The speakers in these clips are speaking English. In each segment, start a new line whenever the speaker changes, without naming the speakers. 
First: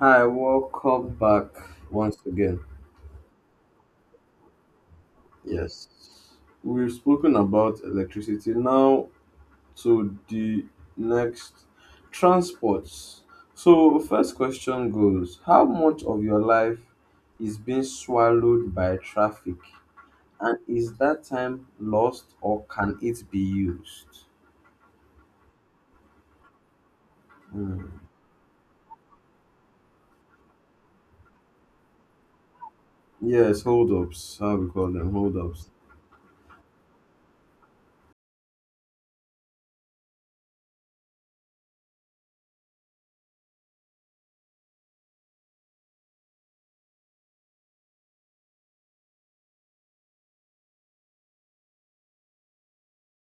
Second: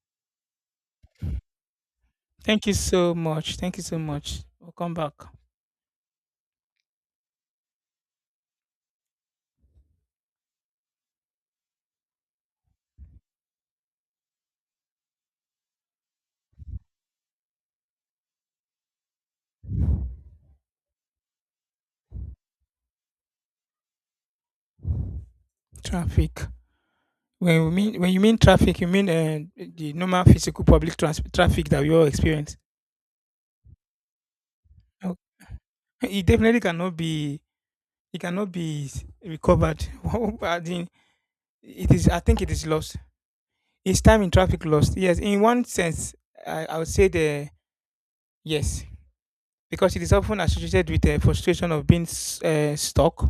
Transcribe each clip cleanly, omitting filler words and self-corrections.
Hi, welcome back once again.
Thank you so much. Thank you so much. We'll come back.
Yes, we've spoken about electricity. Now to the next transports. So, first question goes: How much of your life is being swallowed by traffic? And is that time lost or can it be used?
Traffic. When we
Hmm.
mean when you mean traffic, you mean the normal physical public traffic that we all experience.
Yes, hold ups. How we call them
Oh,
hold ups.
it definitely cannot be. It cannot be recovered. I think it is. I think it is lost. Is time in traffic lost? Yes. In one sense, I would say the yes because it is often associated with the frustration of being stuck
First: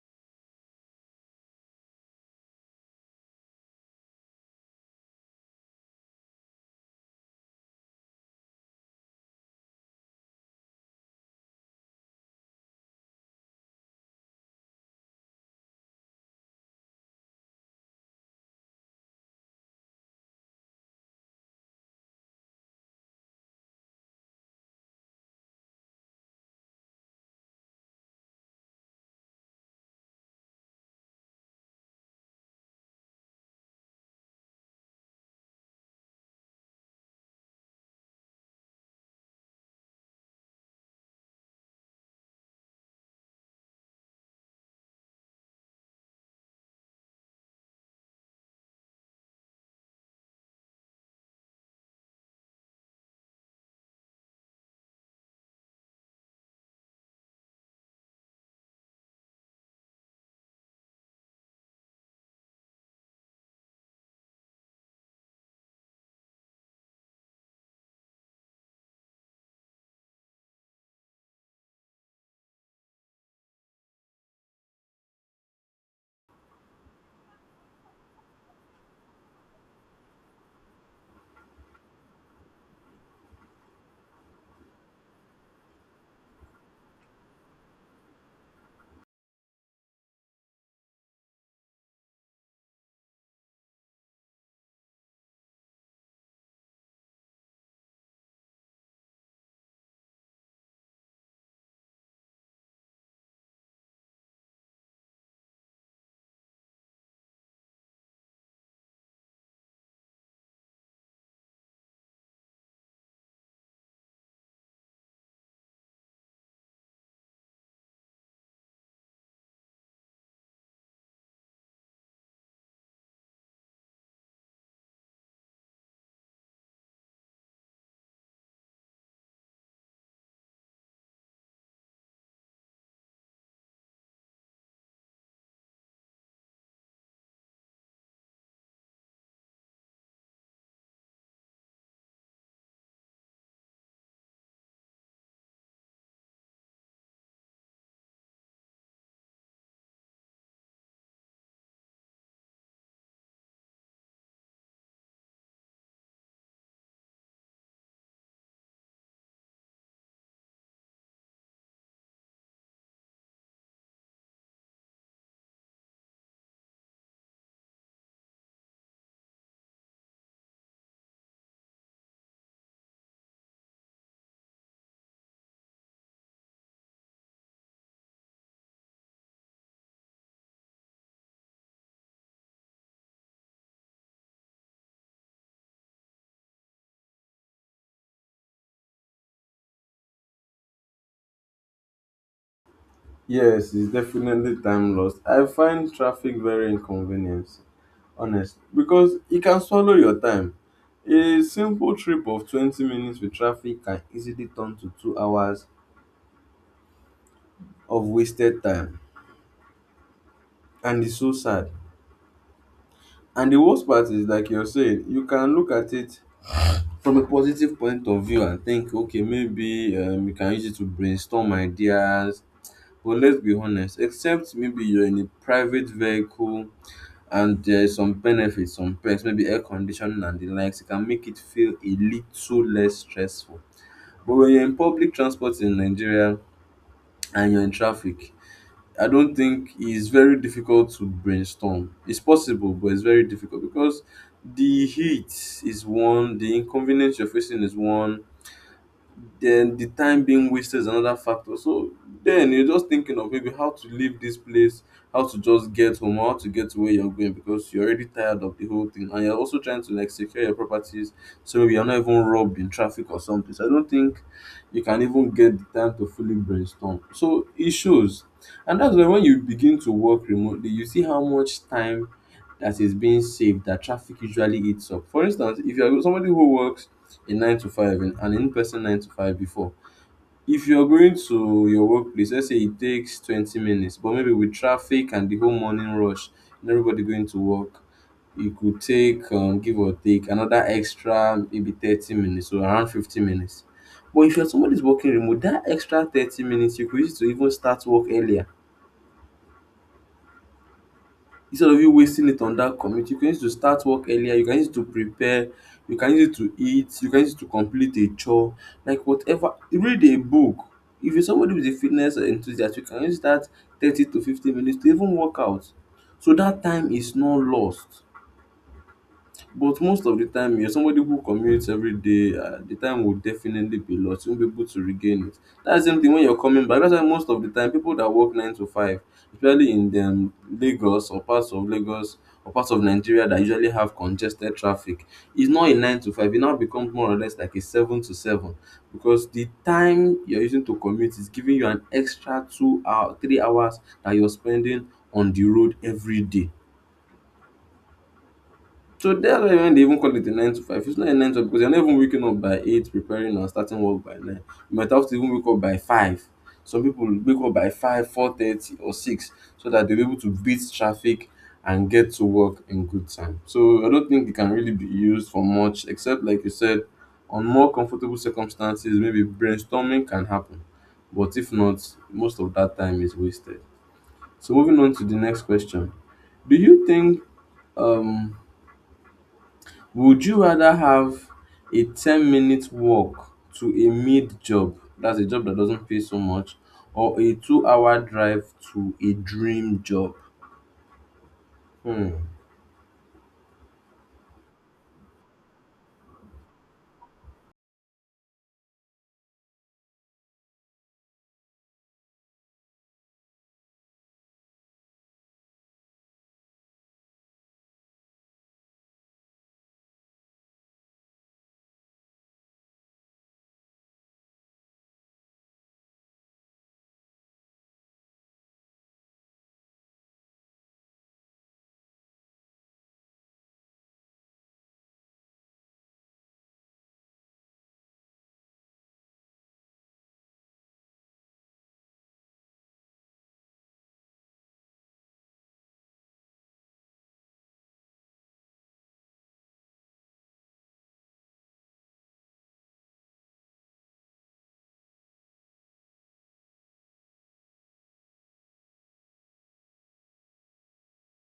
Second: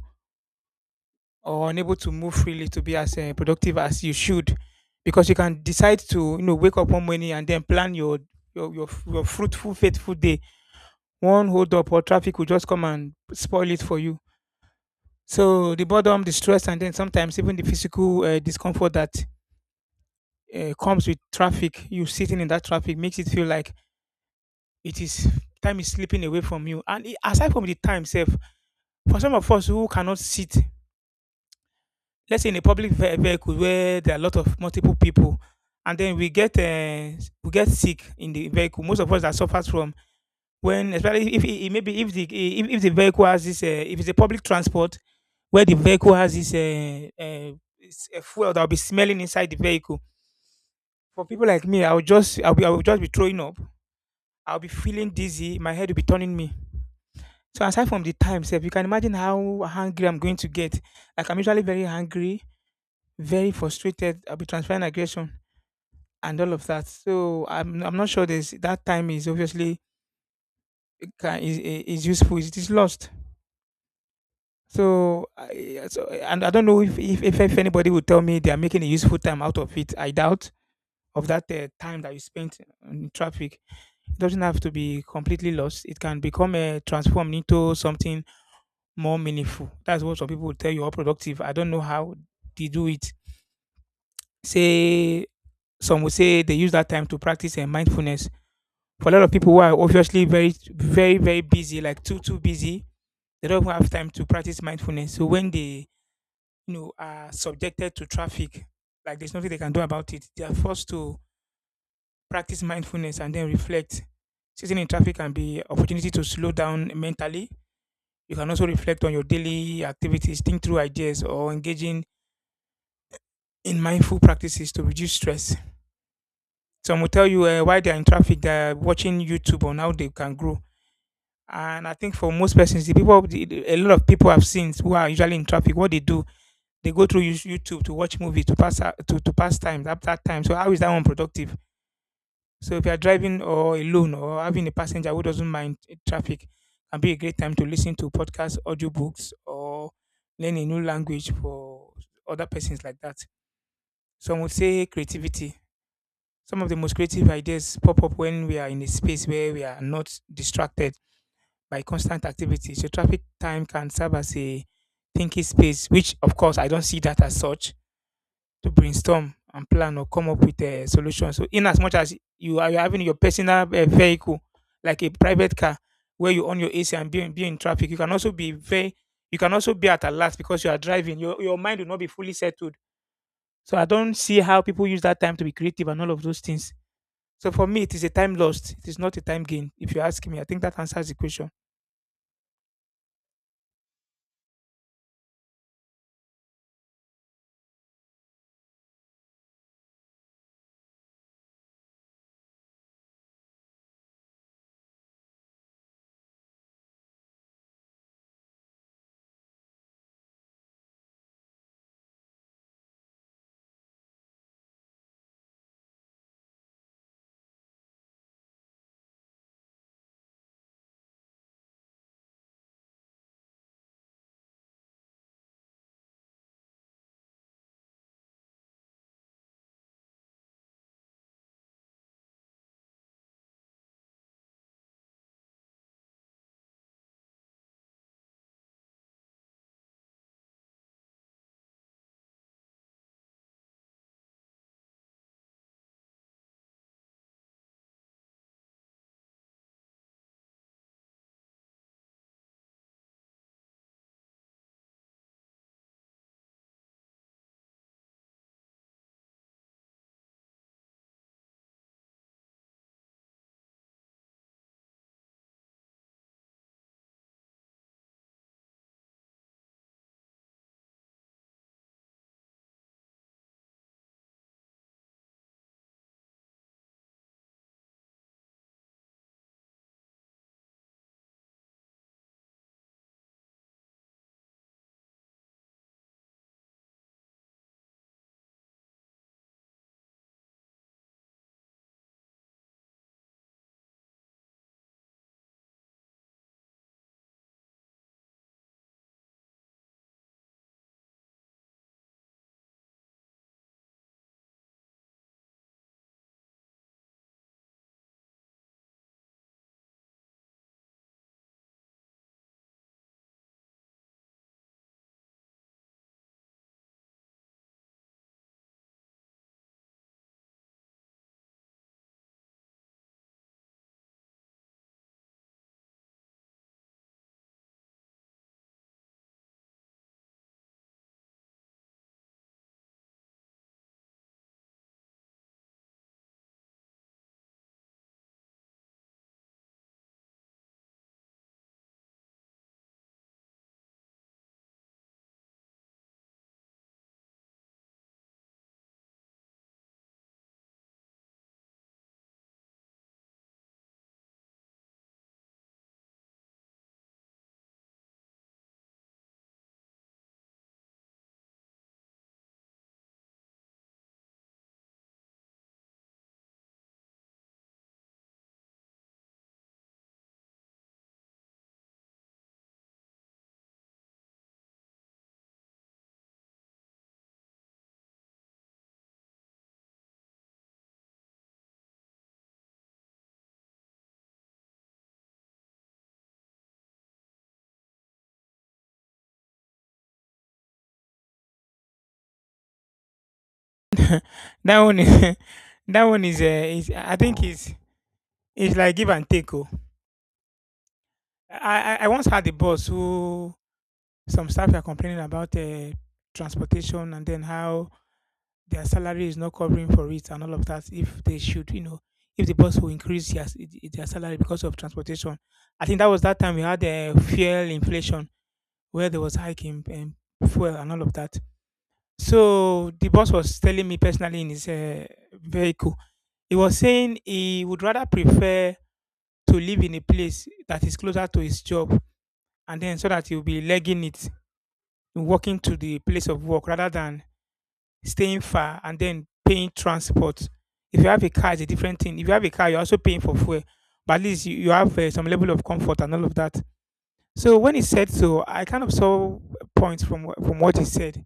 or unable to move freely, to be as productive as you should, because you can decide to wake up one morning and then plan your fruitful faithful day. One hold up or traffic will just come and spoil it for you. So the boredom, the stress, and then sometimes even the physical discomfort that comes with traffic, you sitting in that traffic, makes it feel like it is, time is slipping away from you. And aside from the time itself, for some of us who cannot sit, let's say, in a public vehicle where there are a lot of multiple people, and then we get sick in the vehicle. Most of us that suffers from, when, especially if it, maybe if the if the vehicle has this if it's a public transport where the vehicle has this fuel that will be smelling inside the vehicle, for people like me, I'll just be throwing up. I'll be feeling dizzy, my head will be turning me. So aside from the time sef, you can imagine how hungry I'm going to get. Like, I'm usually very hungry, very frustrated. I'll be transferring aggression and all of that. So I'm not sure there's that time is obviously, it can, is useful. It is lost. So, and I don't know if anybody will tell me they are making a useful time out of it. I doubt, of that time that you spent in traffic. It doesn't have to be completely lost. It can become transformed into something more meaningful. That's what some people will tell you, or productive. I don't know how they do it. Say, some will say they use that time to practice mindfulness. For a lot of people who are obviously very, very, very busy, like too busy, they don't even have time to practice mindfulness. So when they, you know, are subjected to traffic, like there's nothing they can do about it, they are forced to practice mindfulness and then reflect. Sitting in traffic can be opportunity to slow down mentally. You can also reflect on your daily activities, think through ideas, or engaging in mindful practices to reduce stress. Some will tell you why they are in traffic, they are watching YouTube on how they can grow. And I think for most persons, the people, a lot of people I've seen who are usually in traffic, what they do, they go through YouTube to watch movie to to pass time at that time. So how is that one productive? So if you are driving or alone or having a passenger who doesn't mind traffic, can be a great time to listen to podcasts, audiobooks, or learn a new language for other persons like that. Some would say creativity. Some of the most creative ideas pop up when we are in a space where we are not distracted by constant activity. So traffic time can serve as a thinking space, which of course I don't see that as such, to brainstorm and plan or come up with a solution. So in as much as you're having your personal vehicle, like a private car, where you own your AC and be in traffic, you can also be very, you can also be at a loss because you are driving. Your mind will not be fully settled. So I don't see how people use that time to be creative and all of those things. So for me, it is a time lost. It is not a time gain. If you ask me, I think that answers the question.
Yes, it's definitely time lost. I find traffic very inconvenient, honestly, because it can swallow your time. A simple trip of 20 minutes with traffic can easily turn to 2 hours of wasted time, and it's so sad. And the worst part is, like you're saying, you can look at it from a positive point of view and think, okay, maybe you can use it to brainstorm ideas. But let's be honest, except maybe you're in a private vehicle and there's some benefits, some perks, maybe air conditioning and the likes, it can make it feel a little less stressful. But when you're in public transport in Nigeria and you're in traffic, I don't think it's very difficult to brainstorm. It's possible, but it's very difficult because the heat is one, the inconvenience you're facing is one, then the time being wasted is another factor. So then you're just thinking of maybe how to leave this place, how to just get home, how to get to where you're going because you're already tired of the whole thing, and you're also trying to like secure your properties so maybe you're not even robbed in traffic or something. So I don't think you can even get the time to fully brainstorm. So it shows, and that's why when you begin to work remotely, you see how much time that is being saved that traffic usually eats up. For instance, if you're somebody who works a nine to five and an in-person nine to five before. If you're going to your workplace, let's say it takes 20 minutes, but maybe with traffic and the whole morning rush, and everybody going to work, it could take give or take another extra maybe 30 minutes or around 50 minutes. But if you're somebody's working remote, that extra 30 minutes you could use to even start work earlier, instead of you wasting it on that commute. You can use to start work earlier, you can use to prepare, you can use it to eat, you can use it to complete a chore, like whatever, read a book. If you're somebody with a fitness enthusiast, you can use that 30 to 50 minutes to even work out, so that time is not lost. But most of the time, you're somebody who commutes every day, the time will definitely be lost. You won't be able to regain it. That's the same thing when you're coming back. That's why most of the time people that work nine to five, especially in Lagos or parts of Lagos or parts of Nigeria that usually have congested traffic, it's not a nine to five. It now becomes more or less like a seven to seven because the time you're using to commute is giving you an extra 2 hour, 3 hours that you're spending on the road every day. So that's why when they even call it a nine to five, it's not a nine to five because you're not even waking up by eight, preparing and starting work by nine. You might have to even wake up by five. Some people wake up by five, 4:30, or six, so that they're able to beat traffic and get to work in good time. So I don't think it can really be used for much, except like you said, on more comfortable circumstances, maybe brainstorming can happen. But if not, most of that time is wasted. So moving on to the next question. Do you think um would you rather have a 10-minute walk to a mid job, that's a job that doesn't pay so much, or a 2 hour drive to a dream job? Hmm.
That one is, that one is I think is like give and take. Oh, I once had a boss who, some staff were complaining about transportation and then how their salary is not covering for it and all of that. If they should, you know, if the boss will increase their salary because of transportation. I think that was that time we had fuel inflation where there was hiking and fuel and all of that. So the boss was telling me personally in his vehicle. He was saying he would rather prefer to live in a place that is closer to his job, and then so that he'll be legging it, walking to the place of work rather than staying far and then paying transport. If you have a car, it's a different thing. If you have a car, you're also paying for fuel, but at least you have some level of comfort and all of that. So when he said so, I kind of saw points from from what he said,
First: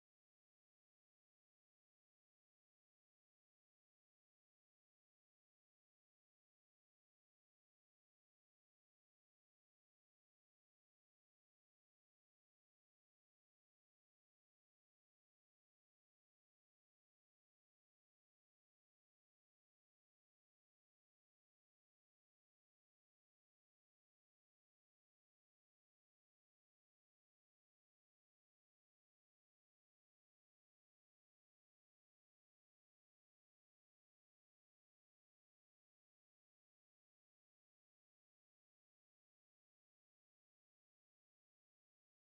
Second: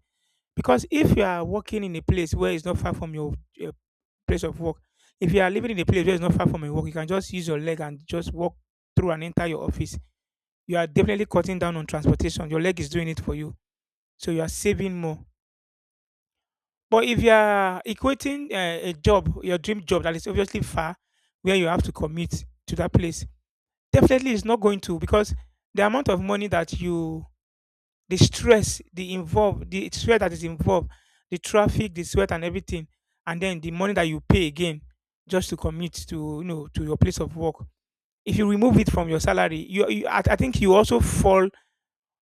because if you are working in a place where it's not far from your uh, place of work, if you are living in a place where it's not far from your work, you can just use your leg and just walk through and enter your office. You are definitely cutting down on transportation. Your leg is doing it for you, so you are saving more. But if you are equating a job, your dream job that is obviously far, where you have to commute to that place, definitely it's not going to, because the amount of money that you, the stress the involved, the sweat that is involved, the traffic, the sweat and everything, and then the money that you pay again just to commute to, you know, to your place of work, if you remove it from your salary, I think you also fall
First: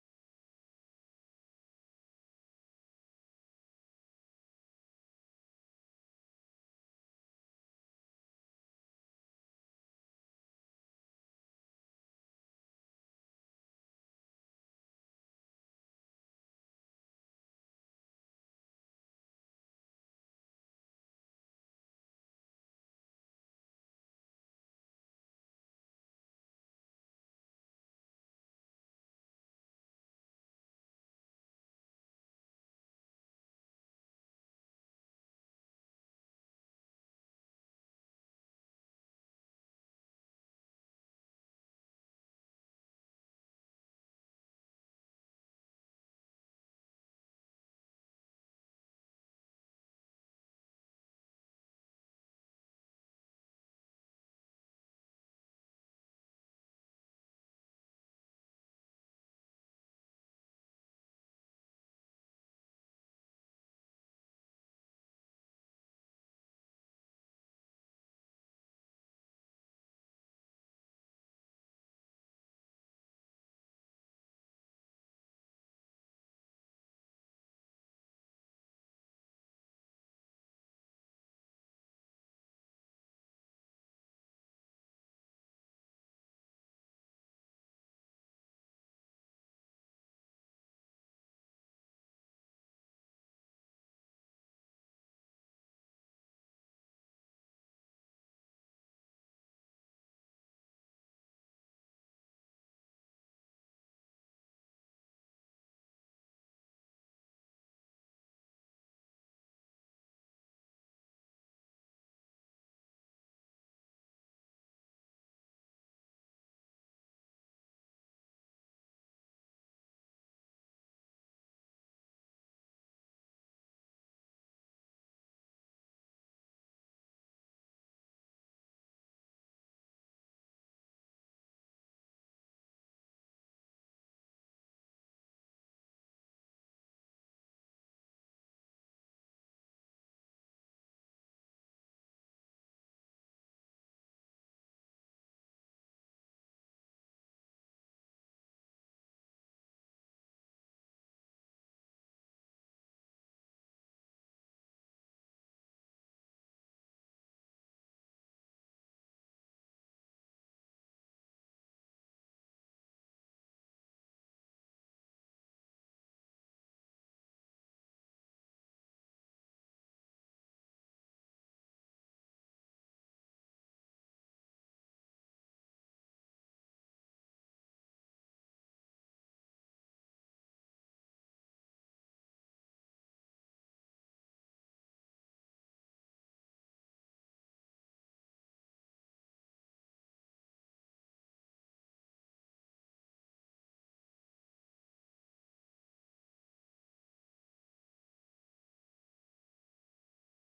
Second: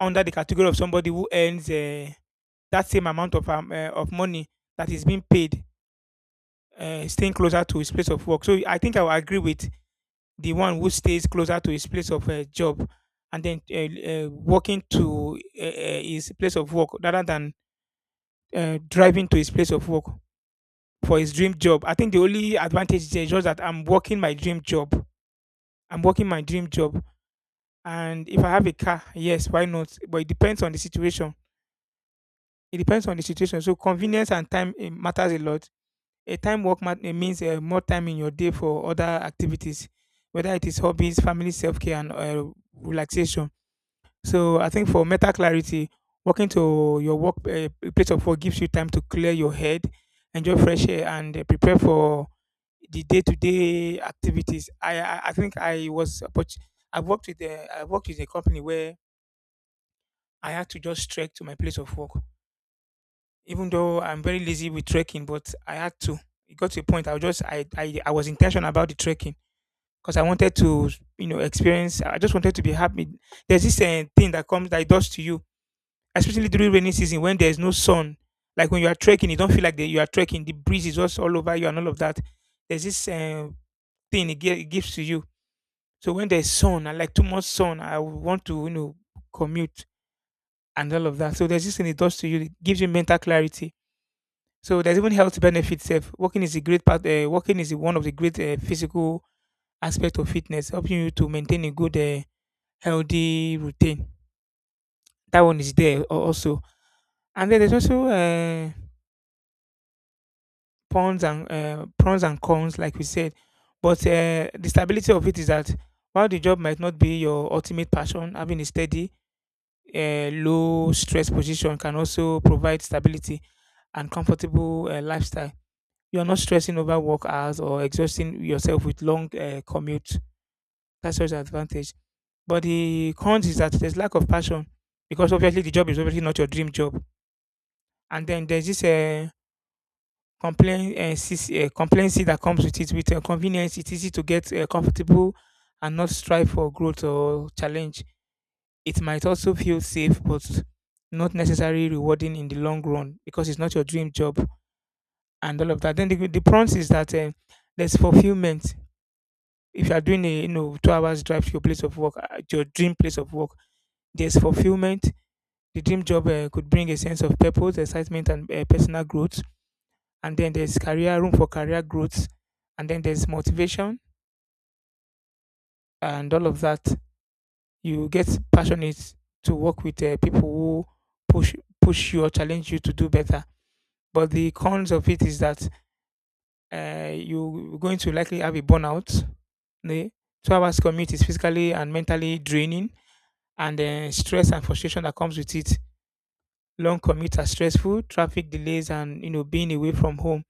under the category of somebody who earns that same amount of money that is being paid, staying closer to his place of work. So I think I will agree with the one who stays closer to his place of job and then walking to his place of work rather than driving to his place of work for his dream job. I think the only advantage there is just that I'm working my dream job. I'm working my dream job. And if I have a car, yes, why not? But it depends on the situation. It depends on the situation. So convenience and time, eh, matters a lot. A time means more time in your day for other activities, whether it is hobbies, family, self care, and relaxation. So I think for mental clarity, walking to your work place of work gives you time to clear your head, enjoy fresh air, and prepare for the day-to-day activities. I think I was I worked with a, I worked with a company where I had to just trek to my place of work, even though I'm very lazy with trekking, but I had to. It got to a point I was just I was intentional about the trekking because I wanted to, you know, experience. I just wanted to be happy. There's this thing that comes, that it does to you, especially during rainy season when there is no sun. Like when you are trekking, you don't feel like you are trekking. The breeze is just all over you and all of that. There's this thing it gives to you. So when there's sun, I like too much sun. I would want to, you know, commute and all of that. So there's this thing it does to you. It gives you mental clarity. So there's even health benefits. Sef. Walking is a great part. Walking is one of the great physical aspect of fitness, helping you to maintain a good, healthy routine. That one is there also. And then there's also pons and pros and cons, like we said. But the stability of it is that while the job might not be your ultimate passion, having a steady, low stress position can also provide stability and comfortable lifestyle. You are not stressing over work hours or exhausting yourself with long commute. That's such an advantage. But the cons is that there's lack of passion because obviously the job is obviously not your dream job. And then there's this complacency that comes with it. With convenience, it's easy to get comfortable and not strive for growth or challenge. It might also feel safe but not necessarily rewarding in the long run because it's not your dream job and all of that. Then the prompt is that there's fulfillment if you are doing a you know 2 hours drive to your place of work, your dream place of work. There's fulfillment. The dream job could bring a sense of purpose, excitement and personal growth. And then there's career room for career growth, and then there's motivation and all of that. You get passionate to work with people who push push you or challenge you to do better. But the cons of it is that you're going to likely have a burnout. The 2 hours commute is physically and mentally draining, and then stress and frustration that comes with it. Long commutes are stressful, traffic delays and you know being away from home.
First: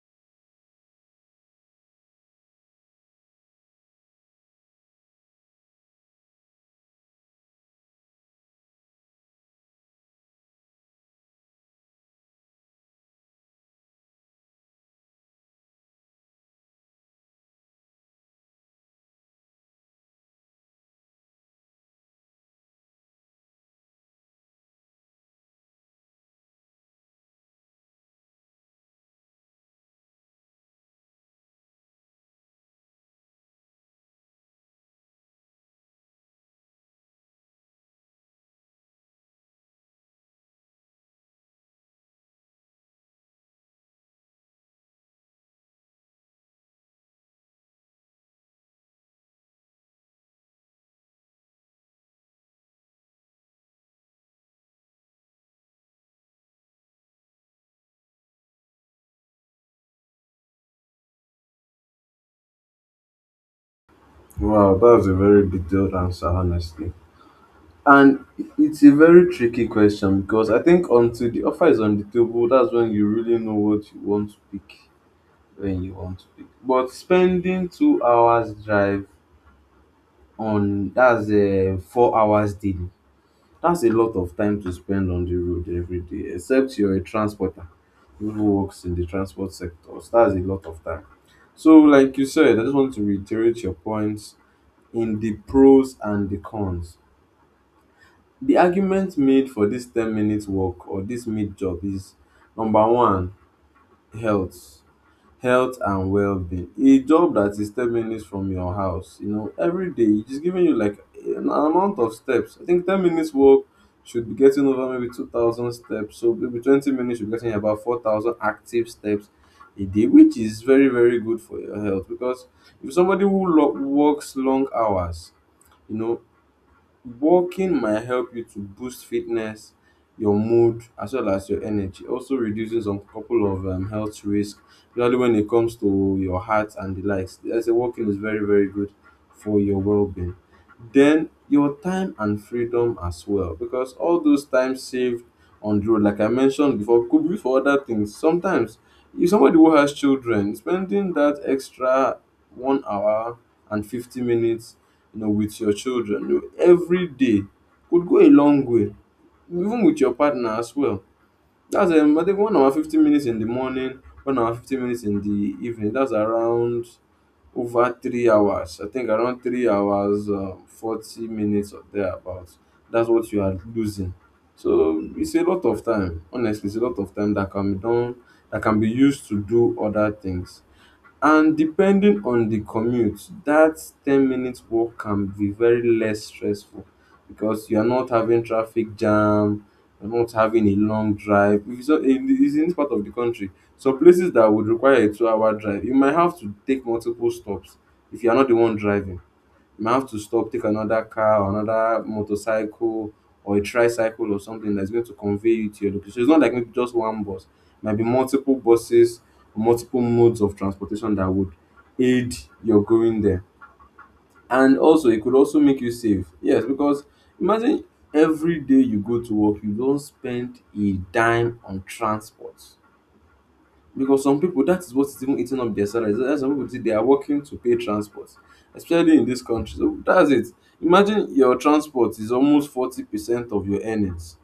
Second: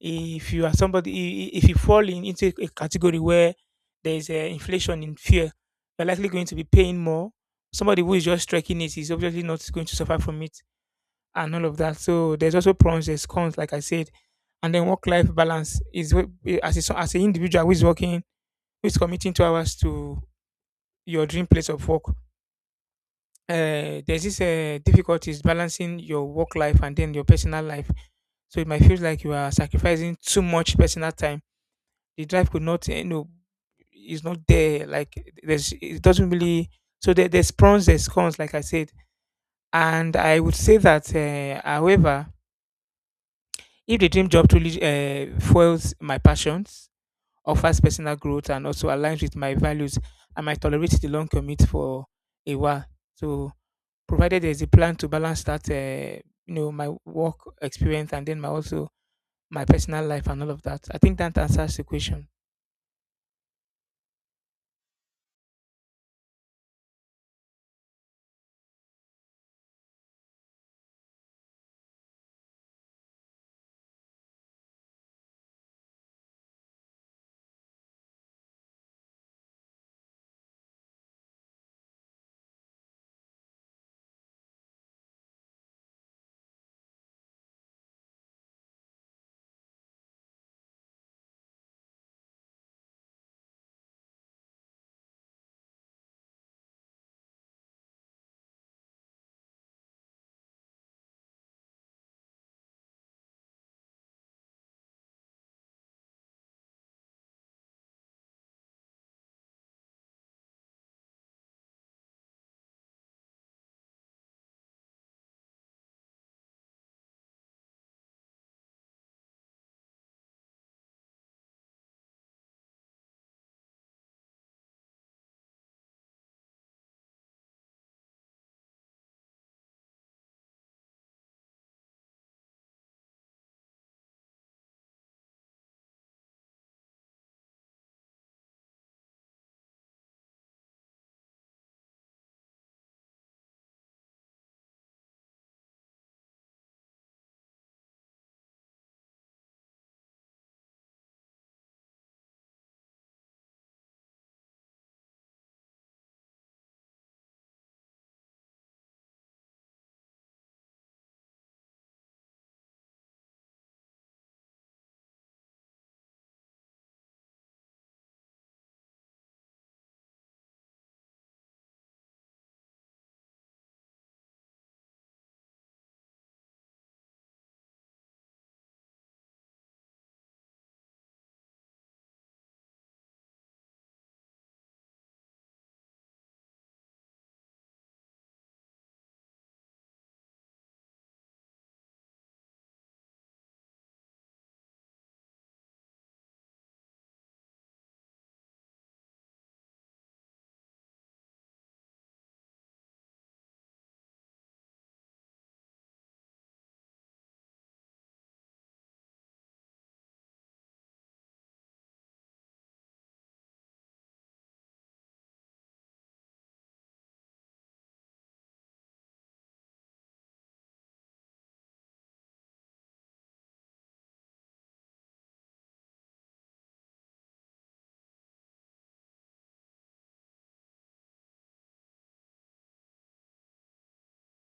If you are somebody if you fall into a category where there is a inflation in fear, you're likely going to be paying more. Somebody who is just trekking, it is obviously not going to suffer from it and all of that. So there's also pros, there's cons, like I said. And then work life balance is as as an individual who is working, who is committing 2 hours to your dream place of work, there's this difficulties balancing your work life and then your personal life. So it might feel like you are sacrificing too much personal time. The drive could not you know is not there, like there's it doesn't really. So there's pros, there's cons, like I said. And I would say that however, if the dream job truly fuels my passions, offers personal growth and also aligns with my values, I might tolerate the long commute for a while. So provided there's a plan to balance that, you know, my work experience and then my also my personal life and all of that, I think that answers the question.
Wow, that's a very detailed answer, honestly. And it's a very tricky question because I think until the offer is on the table, that's when you really know what you want to pick. When you want to pick, but spending 2 hours drive on, that's a 4 hours daily. That's a lot of time to spend on the road every day, except you're a transporter who works in the transport sector. So that's a lot of time. So, like you said, I just want to reiterate your points in the pros and the cons. The argument made for this 10-minute walk or this mid job is number one, health health and well-being. A job that is 10 minutes from your house, you know, every day it is giving you like an amount of steps. I think 10 minutes walk should be getting over maybe 2,000 steps, so maybe 20 minutes should are getting about 4,000 active steps a day, which is very, very good for your health. Because if somebody who works long hours, you know walking might help you to boost fitness, your mood, as well as your energy. Also reducing some couple of health risk, especially when it comes to your heart and the likes. I say walking is very, very good for your well-being. Then your time and freedom as well, because all those times saved on the road, like I mentioned before, could be for other things. Sometimes, if somebody who has children, spending that extra 1 hour and 50 minutes, with your children, every day could go a long way, even with your partner as well. That's I think 1 hour 50 minutes in the morning, 1 hour 50 minutes in the evening. That's around over 3 hours. I think around 3 hours 40 minutes or thereabouts. That's what you are losing. So it's a lot of time. Honestly, it's a lot of time that can be done, that can be used to do other things. And depending on the commute, that 10-minute walk can be very less stressful because you're not having traffic jam, you're not having a long drive. If it's, not- in it's in this part of the country, some places that would require a 2 hour drive, you might have to take multiple stops. If you're not the one driving, might have to stop, take another car or another motorcycle or a tricycle or something that's going to convey you to your location. So it's not like maybe just one bus. It might be multiple buses, multiple modes of transportation that would aid your going there. And also, it could also make you safe. Yes, because imagine every day you go to work, you don't spend a dime on transport because some people, that is what is even eating up their salaries. There are some people today, they are working to pay transport, especially in this country, so that's it. Imagine your transport is almost 40% of your earnings.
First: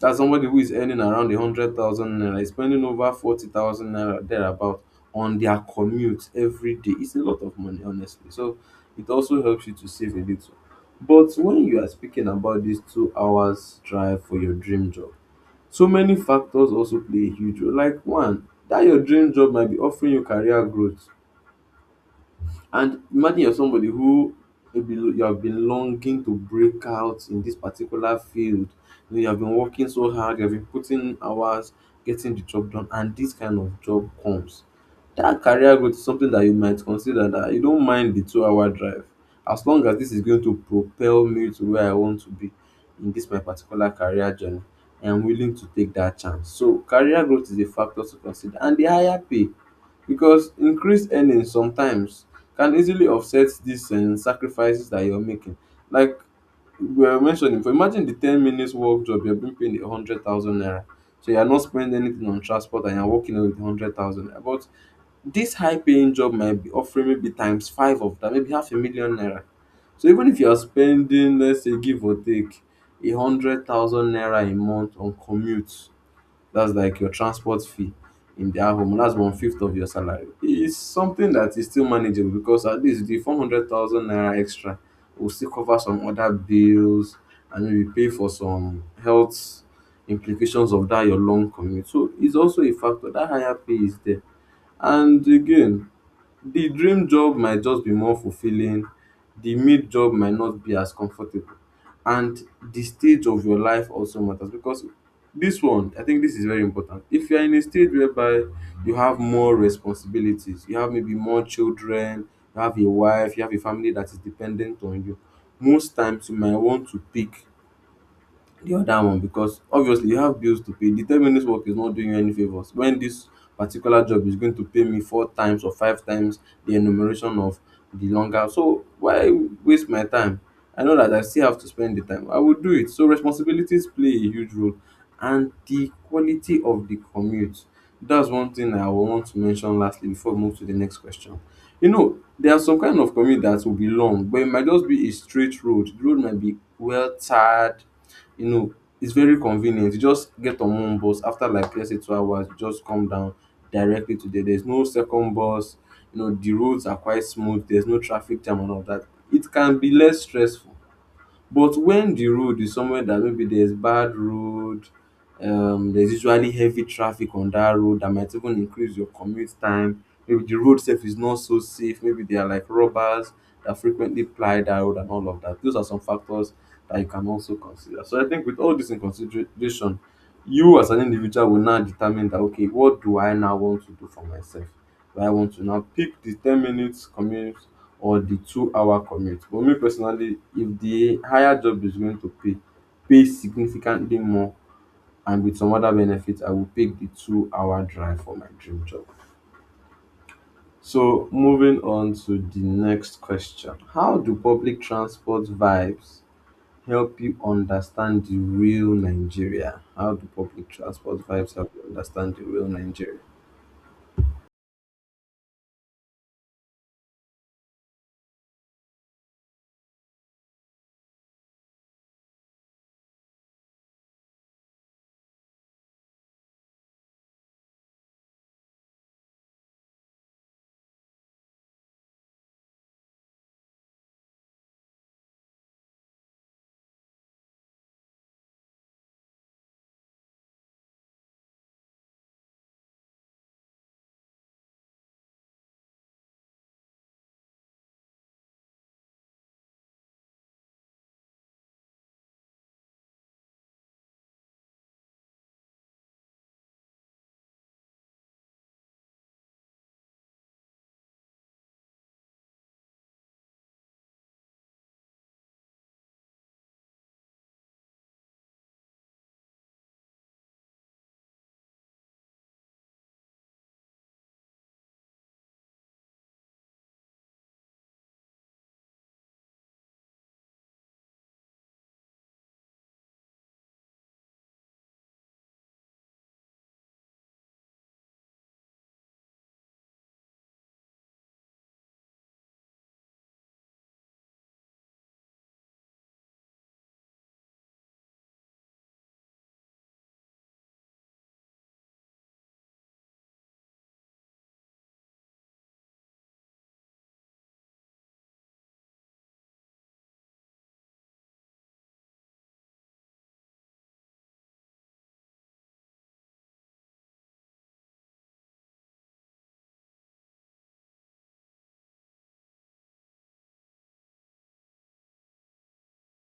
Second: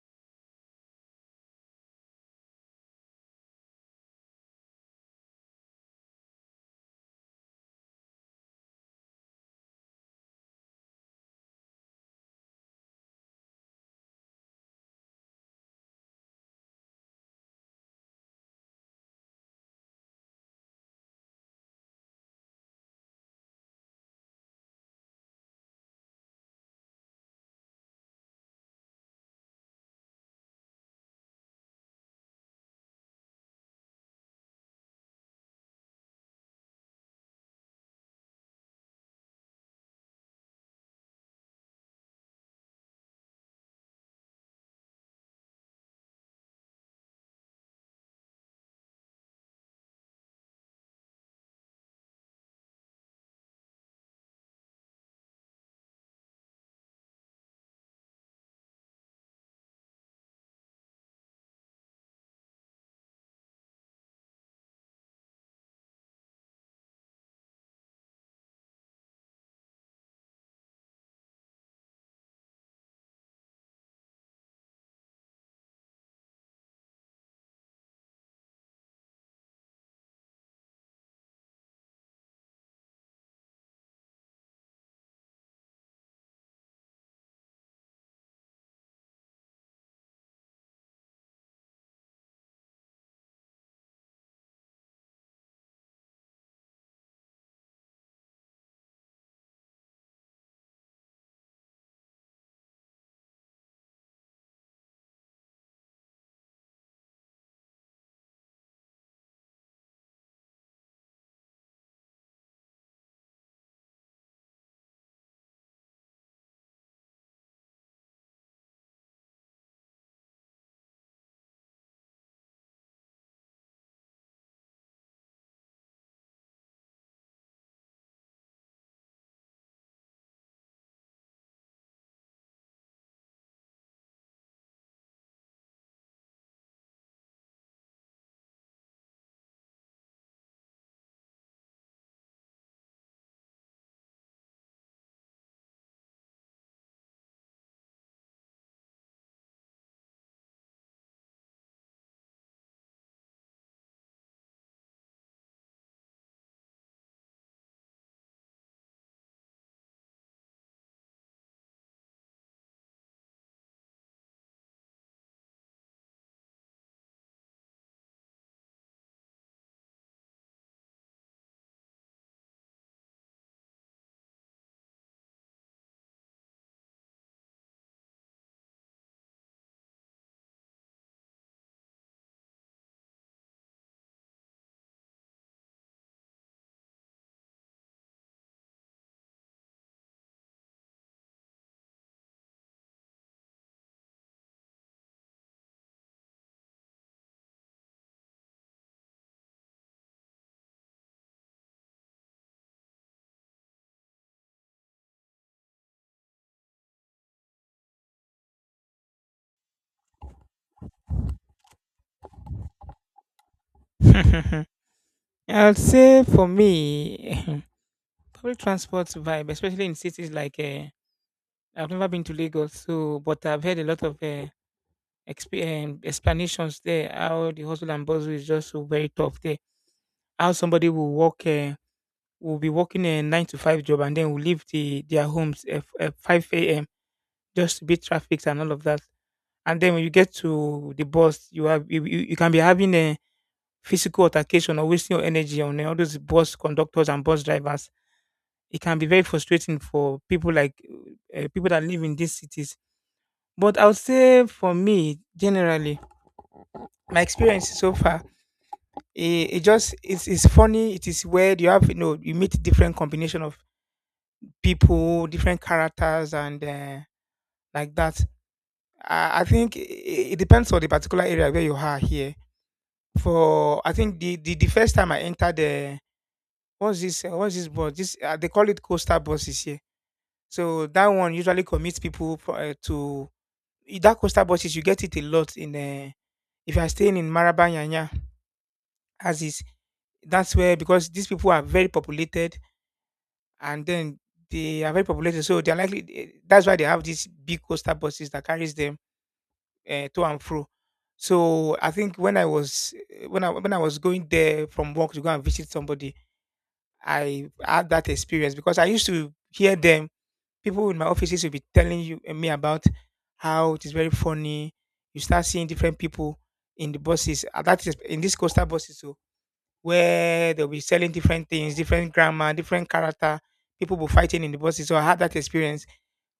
That's somebody who is earning around 100,000 naira is spending over 40,000 naira thereabout on their commute every day. It's a lot of money, honestly. So it also helps you to save a little. But when you are speaking about this 2 hours drive for your dream job, so many factors also play a huge role. Like one, that your dream job might be offering you career growth. And imagine you're somebody who maybe you have been longing to break out in this particular field. You have been working so hard, you have been putting hours, getting the job done, and this kind of job comes. That career growth is something that you might consider that you don't mind the 2 hour drive, as long as this is going to propel me to where I want to be in this my particular career journey. I am willing to take that chance. So career growth is a factor to consider and the higher pay because increased earnings sometimes can easily offset these sacrifices that you're making. Like we were mentioning, for imagine the 10 minutes work job you're being paid 100,000 naira. So you're not spending anything on transport and you're walking away with 100,000 naira. But this high paying job might be offering maybe times five of that, maybe half a million naira. So even if you're spending, let's say, give or take, a 100,000 naira a month on commute. That's like your transport fee in their home. That's one fifth of your salary. It's something that is still manageable because at least the 400,000 naira extra will still cover some other bills and maybe pay for some health implications of that your long commute. So it's also a factor. That higher pay is there. And again, the dream job might just be more fulfilling, the mid job might not be as comfortable, and the stage of your life also matters because this one, I think this is very important. If you're in a stage whereby you have more responsibilities, you have maybe more children, you have a wife, you have a family that is dependent on you, most times you might want to pick the other one because obviously you have bills to pay. The 10 minutes work is not doing you any favors when this particular job is going to pay me four times or five times the enumeration of the longer, so why waste my time? I know that I still have to spend the time, I will do it. So responsibilities play a huge role, and the quality of the commute. That's one thing I will want to mention lastly before we move to the next question. You know, there are some kind of commute that will be long, but it might just be a straight road, the road might be well tarred. you know, it's very convenient. You just get on one bus, after like let's say 2 hours, you just come down directly to there. There's no second bus. The roads are quite smooth. There's no traffic jam and all that. It can be less stressful. But when the road is somewhere that maybe there's bad road, there's usually heavy traffic on that road that might even increase your commute time. Maybe the road itself is not so safe. Maybe there are like robbers that frequently ply that road and all of that. Those are some factors that you can also consider. So I think with all this in consideration, you as an individual will now determine that, okay, what do I now want to do for myself? Do I want to now pick the 10 minutes commute or the 2 hour commute? For me personally, if the higher job is going to pay, pay significantly more and with some other benefits, I will pick the 2 hour drive for my dream job. So moving on to the next question. How do public transport vibes help you understand the real Nigeria? How do public transport vibes help you understand the real Nigeria?
I would say for me, public transport vibe, especially in cities like I've never been to Lagos, so but I've heard a lot of explanations there, how the hustle and bustle is just so very tough there. How somebody will walk, will be working a nine to five job and then will leave their homes at five a.m. just to beat traffic and all of that. And then when you get to the bus, you have you can be having a physical altercation or wasting your energy on all those bus conductors and bus drivers. It can be very frustrating for people like people that live in these cities. But I would say for me, generally, my experience so far, it's funny. It is weird. You have you know you meet different combination of people, different characters, and like that. I think it depends on the particular area where you are here. For I think the first time I entered the what's this bus? This they call it coastal buses here. So that one usually commits people for, to that coastal buses you get it a lot in if you are staying in Maraba Yanya as is. That's where, because these people are very populated, and then they are very populated, so they're likely eh, that's why they have these big coastal buses that carries them to and fro. So I think when I was when I was going there from work to go and visit somebody, I had that experience because I used to hear them, people in my offices will be telling me about how it is very funny. You start seeing different people in the buses. That is in these coastal buses, so where they'll be selling different things, different grammar, different character. People will fighting in the buses. So I had that experience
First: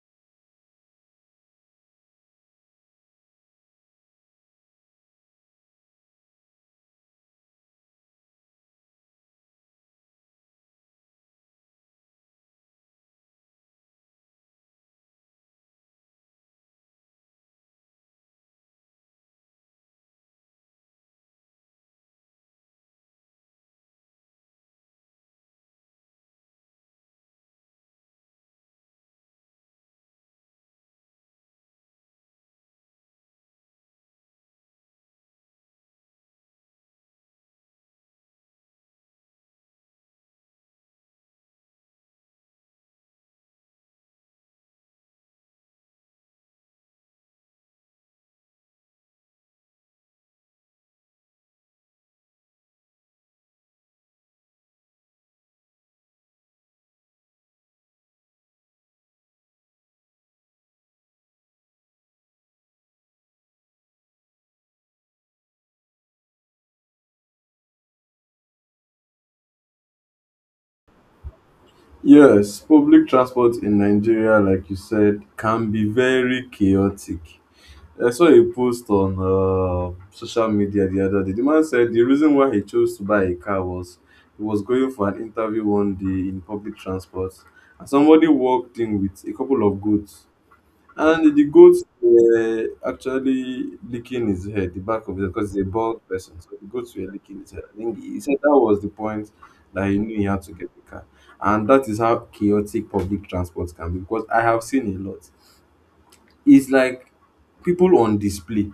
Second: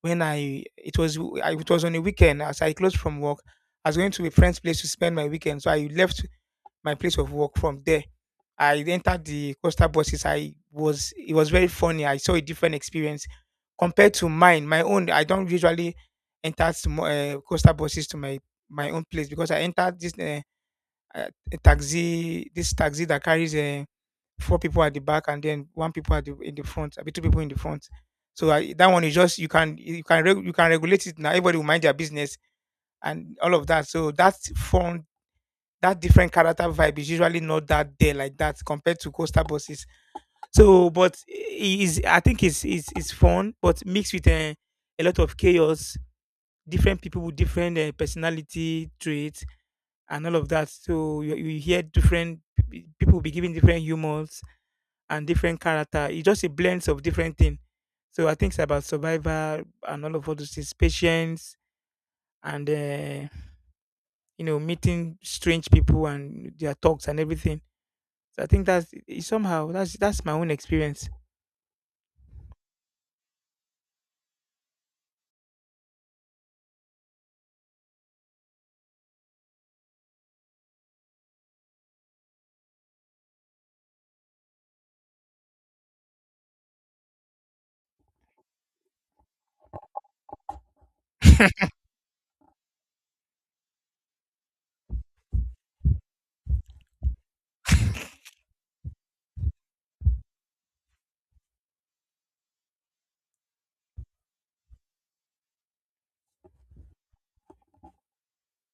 when I it was w- I- it was on a weekend as I closed from work. I was going to a friend's place to spend my weekend, so I left my place of work. From there I entered the coastal buses. I was It was very funny. I saw a different experience compared to mine. My own, I don't usually enter coastal buses to my own place, because I entered this a taxi, this taxi that carries four people at the back and then one people at in the front, I mean, two people in the front. So I, that one is just you can you can regulate it now. Everybody will mind their business and all of that. So that fun, that different character vibe is usually not that there like that compared to coastal buses. So, but I- is I think it's fun, but mixed with a lot of chaos, different people with different personality traits and all of that. So you hear different people be giving different humors and different character. It's just a blend of different things. So I think it's about survival and all of all those things, patience and you know meeting strange people and their talks and everything. So I think that's somehow that's my own experience.
Yes, public transport in Nigeria, like you said, can be very chaotic. I saw a post on social media the other day. The man said the reason why he chose to buy a car was he was going for an interview one day in public transport, and somebody walked in with a couple of goats, and the goats were actually licking his head, the back of his head, because he's a bald person. So the goats were licking his head. I think he said that was the point that he knew he had to get the car, and that is how chaotic public transport can be. Because I have seen a lot. It's like people on display.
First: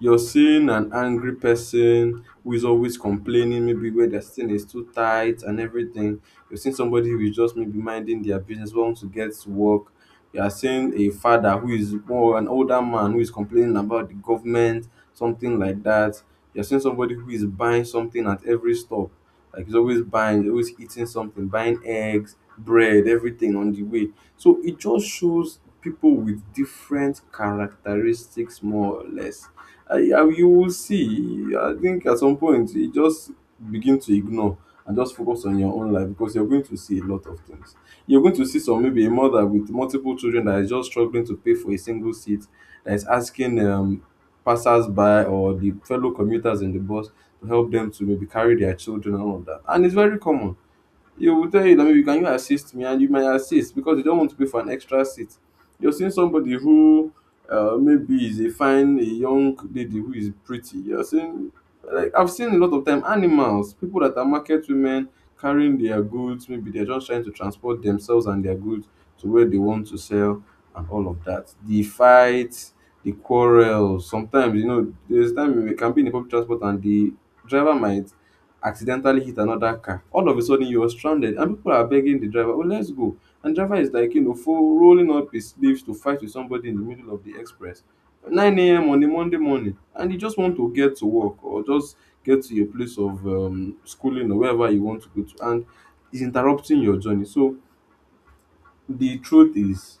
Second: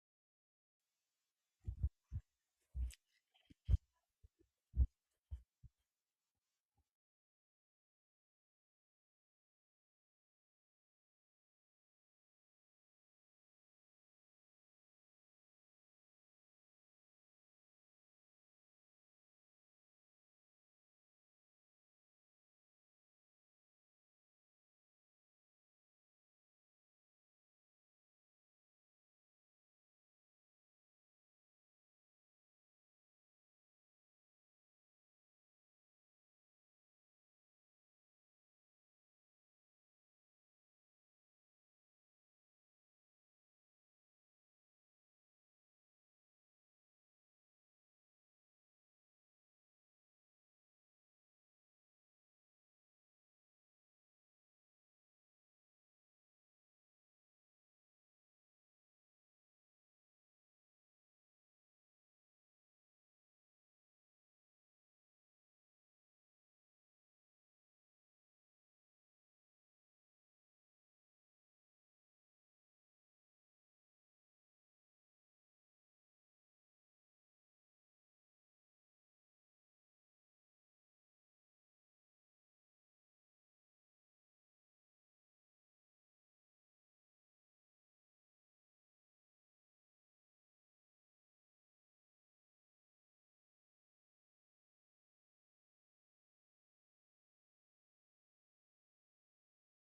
You're seeing an angry person who is always complaining, maybe where their thing is too tight and everything. You're seeing somebody who is just maybe minding their business, wants to get to work. You are seeing a father who is more an older man who is complaining about the government, something like that. You're seeing somebody who is buying something at every stop. Like, he's always buying, he's always eating something, buying eggs, bread, everything on the way. So it just shows people with different characteristics, more or less. I you will see. I think at some point you just begin to ignore and just focus on your own life, because you're going to see a lot of things. You're going to see some, maybe a mother with multiple children that is just struggling to pay for a single seat, that is asking passers-by or the fellow commuters in the bus to help them to maybe carry their children and all of that. And it's very common. You will tell you that, "you can you assist me?" and you might assist because they don't want to pay for an extra seat. You're seeing somebody who maybe is a fine, a young lady who is pretty. You're seeing, like, I've seen a lot of time animals, people that are market women carrying their goods. Maybe they're just trying to transport themselves and their goods to where they want to sell and all of that. The fights, the quarrels. Sometimes, there's time you can be in the public transport and the driver might accidentally hit another car. All of a sudden, you're stranded, and people are begging the driver, "Oh, let's go." And driver is like, full rolling up his sleeves to fight with somebody in the middle of the express, 9 a.m. on a Monday morning, and you just want to get to work or just get to your place of schooling or wherever you want to go to, and is interrupting your journey. So the truth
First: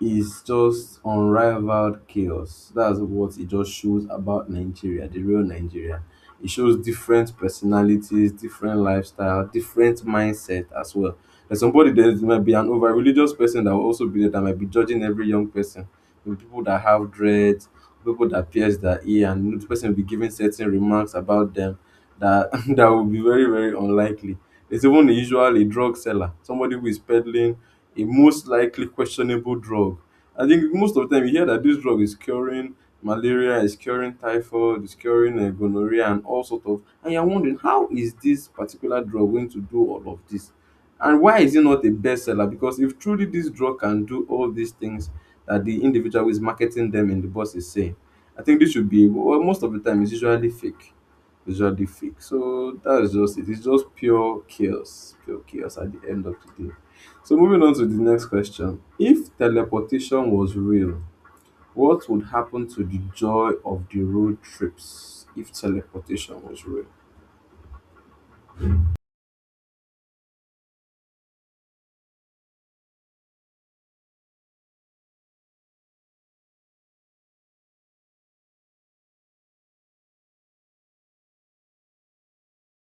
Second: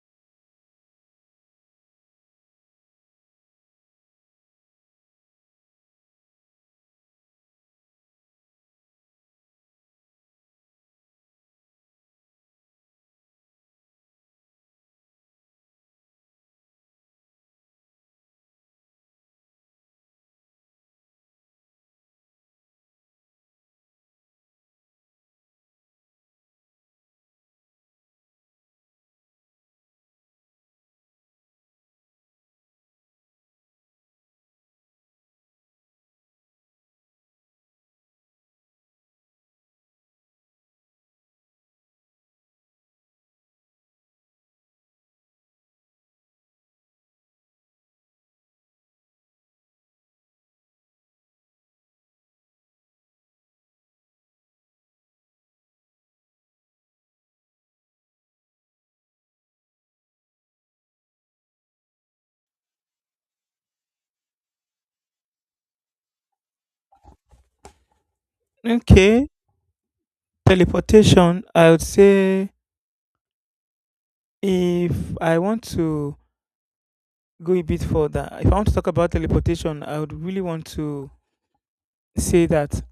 is just unrivaled chaos. That's what it just shows about Nigeria, the real Nigeria. It shows different personalities, different lifestyle, different mindset as well. There's somebody, there might be an over religious person that will also be there that might be judging every young person. Maybe people that have dreads, people that pierce their ear, and the person will be giving certain remarks about them that that will be very, very unlikely. There's even usually a drug seller, somebody who is peddling a most likely questionable drug. I think most of the time you hear that this drug is curing malaria, is curing typhoid, is curing gonorrhea, and all sort of. And you're wondering, how is this particular drug going to do all of this, and why is it not a bestseller? Because if truly this drug can do all these things that the individual who is marketing them in the bus is saying, I think this should be well, most of the time it's usually fake. It's usually fake. So that is just it. It's just pure chaos. Pure chaos at the end of the day. So moving on to the next question. If teleportation was real, what would happen to the joy of the road trips if teleportation was real?
Okay. Teleportation, I would say if I want to go a bit further, if I want to talk about teleportation, I would really want to say that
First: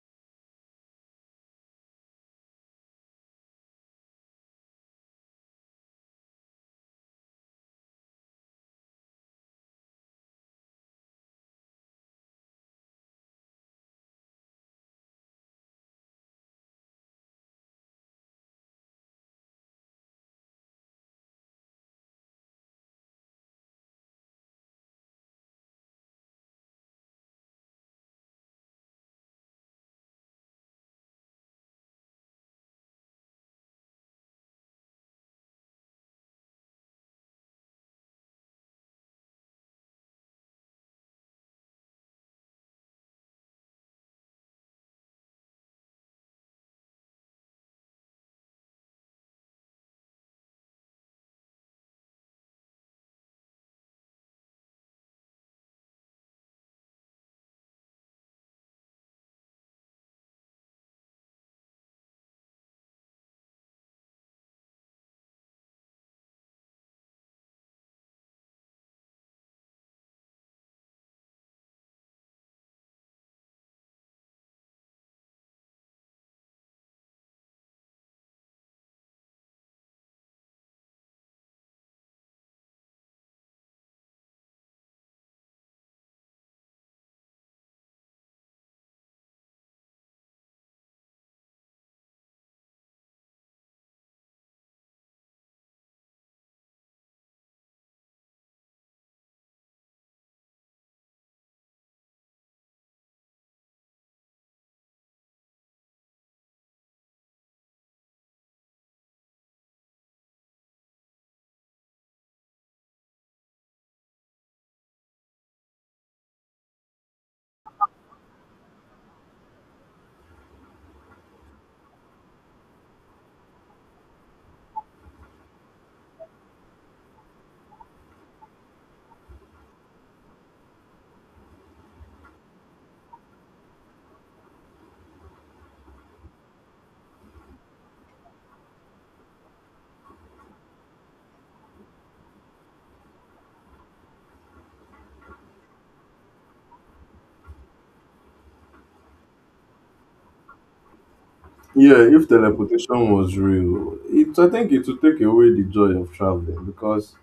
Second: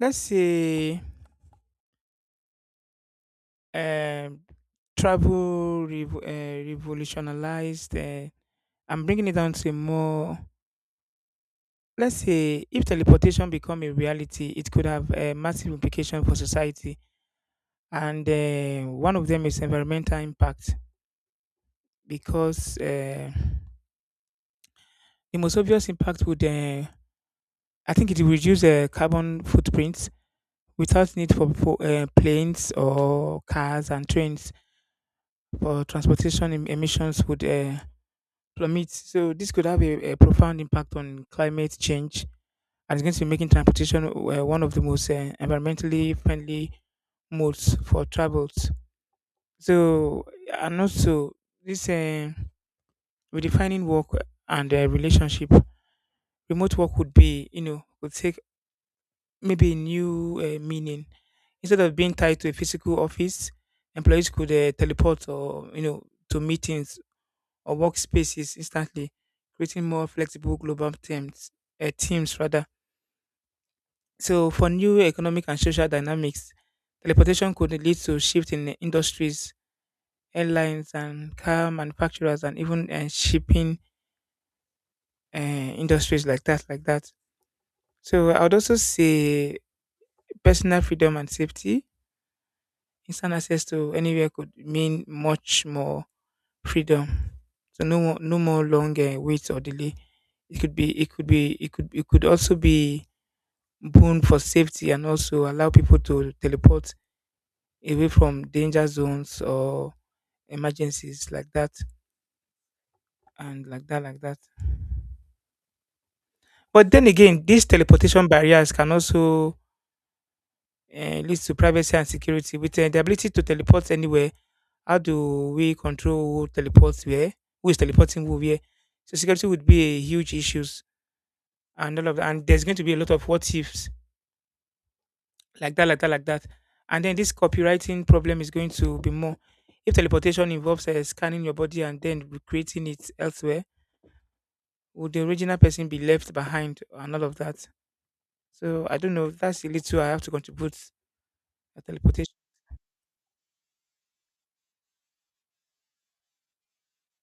let's say um, travel revolutionized. I'm bringing it down to more. Let's say if teleportation become a reality, it could have a massive implication for society, and one of them is environmental impact, because the most obvious impact would I think it will reduce the carbon footprint without need for planes or cars and trains. For transportation, emissions would plummet. So this could have a profound impact on climate change, and it's going to be making transportation one of the most environmentally friendly modes for travels. So and also this redefining work and relationship. Remote work would be, you know, would take maybe a new meaning. Instead of being tied to a physical office, employees could teleport or you know to meetings or workspaces instantly, creating more flexible global teams. Teams, rather. So for new economic and social dynamics, teleportation could lead to shift in the industries: airlines and car manufacturers, and even shipping industries, like that, like that. So I would also say personal freedom and safety. Instant access to anywhere could mean much more freedom. So no more longer waits or delay. It could it could also be boon for safety, and also allow people to teleport away from danger zones or emergencies, like that and like that, like that. But then again, these teleportation barriers can also lead to privacy and security. With the ability to teleport anywhere, how do we control who teleports where? Who is teleporting who where? So security would be a huge issues and all of that. And there's going to be a lot of what ifs, like that, like that, like that. And then this copywriting problem is going to be more. If teleportation involves scanning your body and then recreating it elsewhere, would the original person be left behind and all of that? So I don't know. That's a little I have to contribute at
Yeah, if
teleportation.
teleportation was real, it I think it would take away the joy of traveling because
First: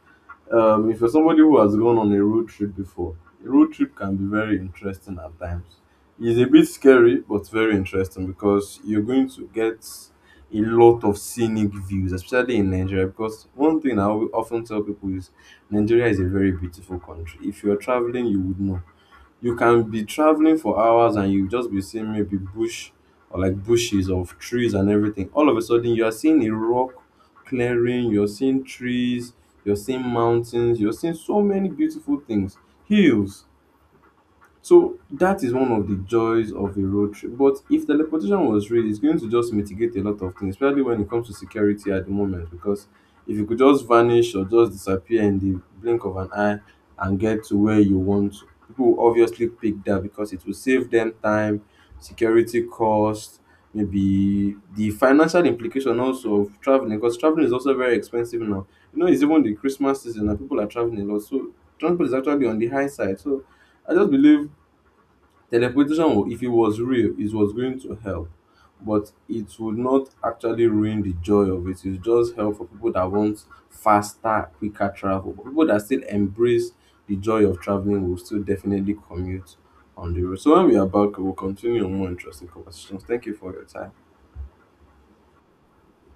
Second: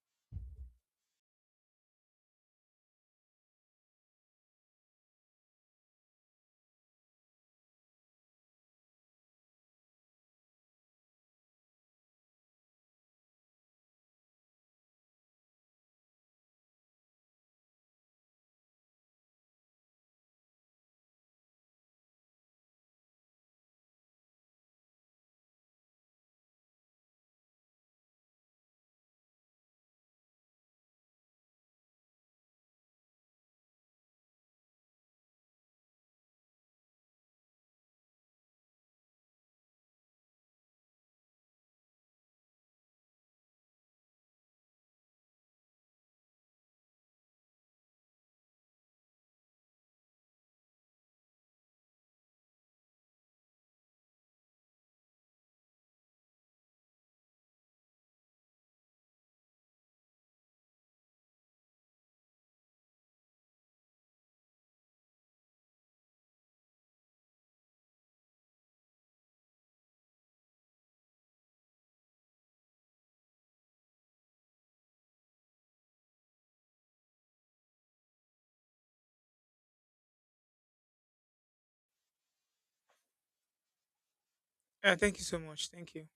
if you're somebody who has gone on a road trip before, a road trip can be very interesting at times. It's a bit scary, but very interesting because you're going to get a lot of scenic views, especially in Nigeria. Because one thing often tell people is Nigeria is a very beautiful country. If you're traveling, you would know. You can be traveling for hours and you just be seeing maybe bush or like bushes of trees and everything. All of a sudden, you are seeing a rock clearing, you're seeing trees, you're seeing mountains, you're seeing so many beautiful things, hills. So that is one of the joys of a road trip. But if teleportation was real, it's going to just mitigate a lot of things, especially when it comes to security at the moment. Because if you could just vanish or just disappear in the blink of an eye and get to where you want, to, people will obviously pick that because it will save them time, security costs, maybe the financial implication also of traveling. Because traveling is also very expensive now. It's even the Christmas season and people are traveling a lot. So transport is actually on the high side. So I just believe teleportation, if it was real, it was going to help, but it would not actually ruin the joy of it. It's just help for people that want faster, quicker travel. But people that still embrace the joy of traveling will still definitely commute on the road. So when we are back, we'll continue on more interesting conversations. Thank you for your time.
Yeah, thank you so much. Thank you.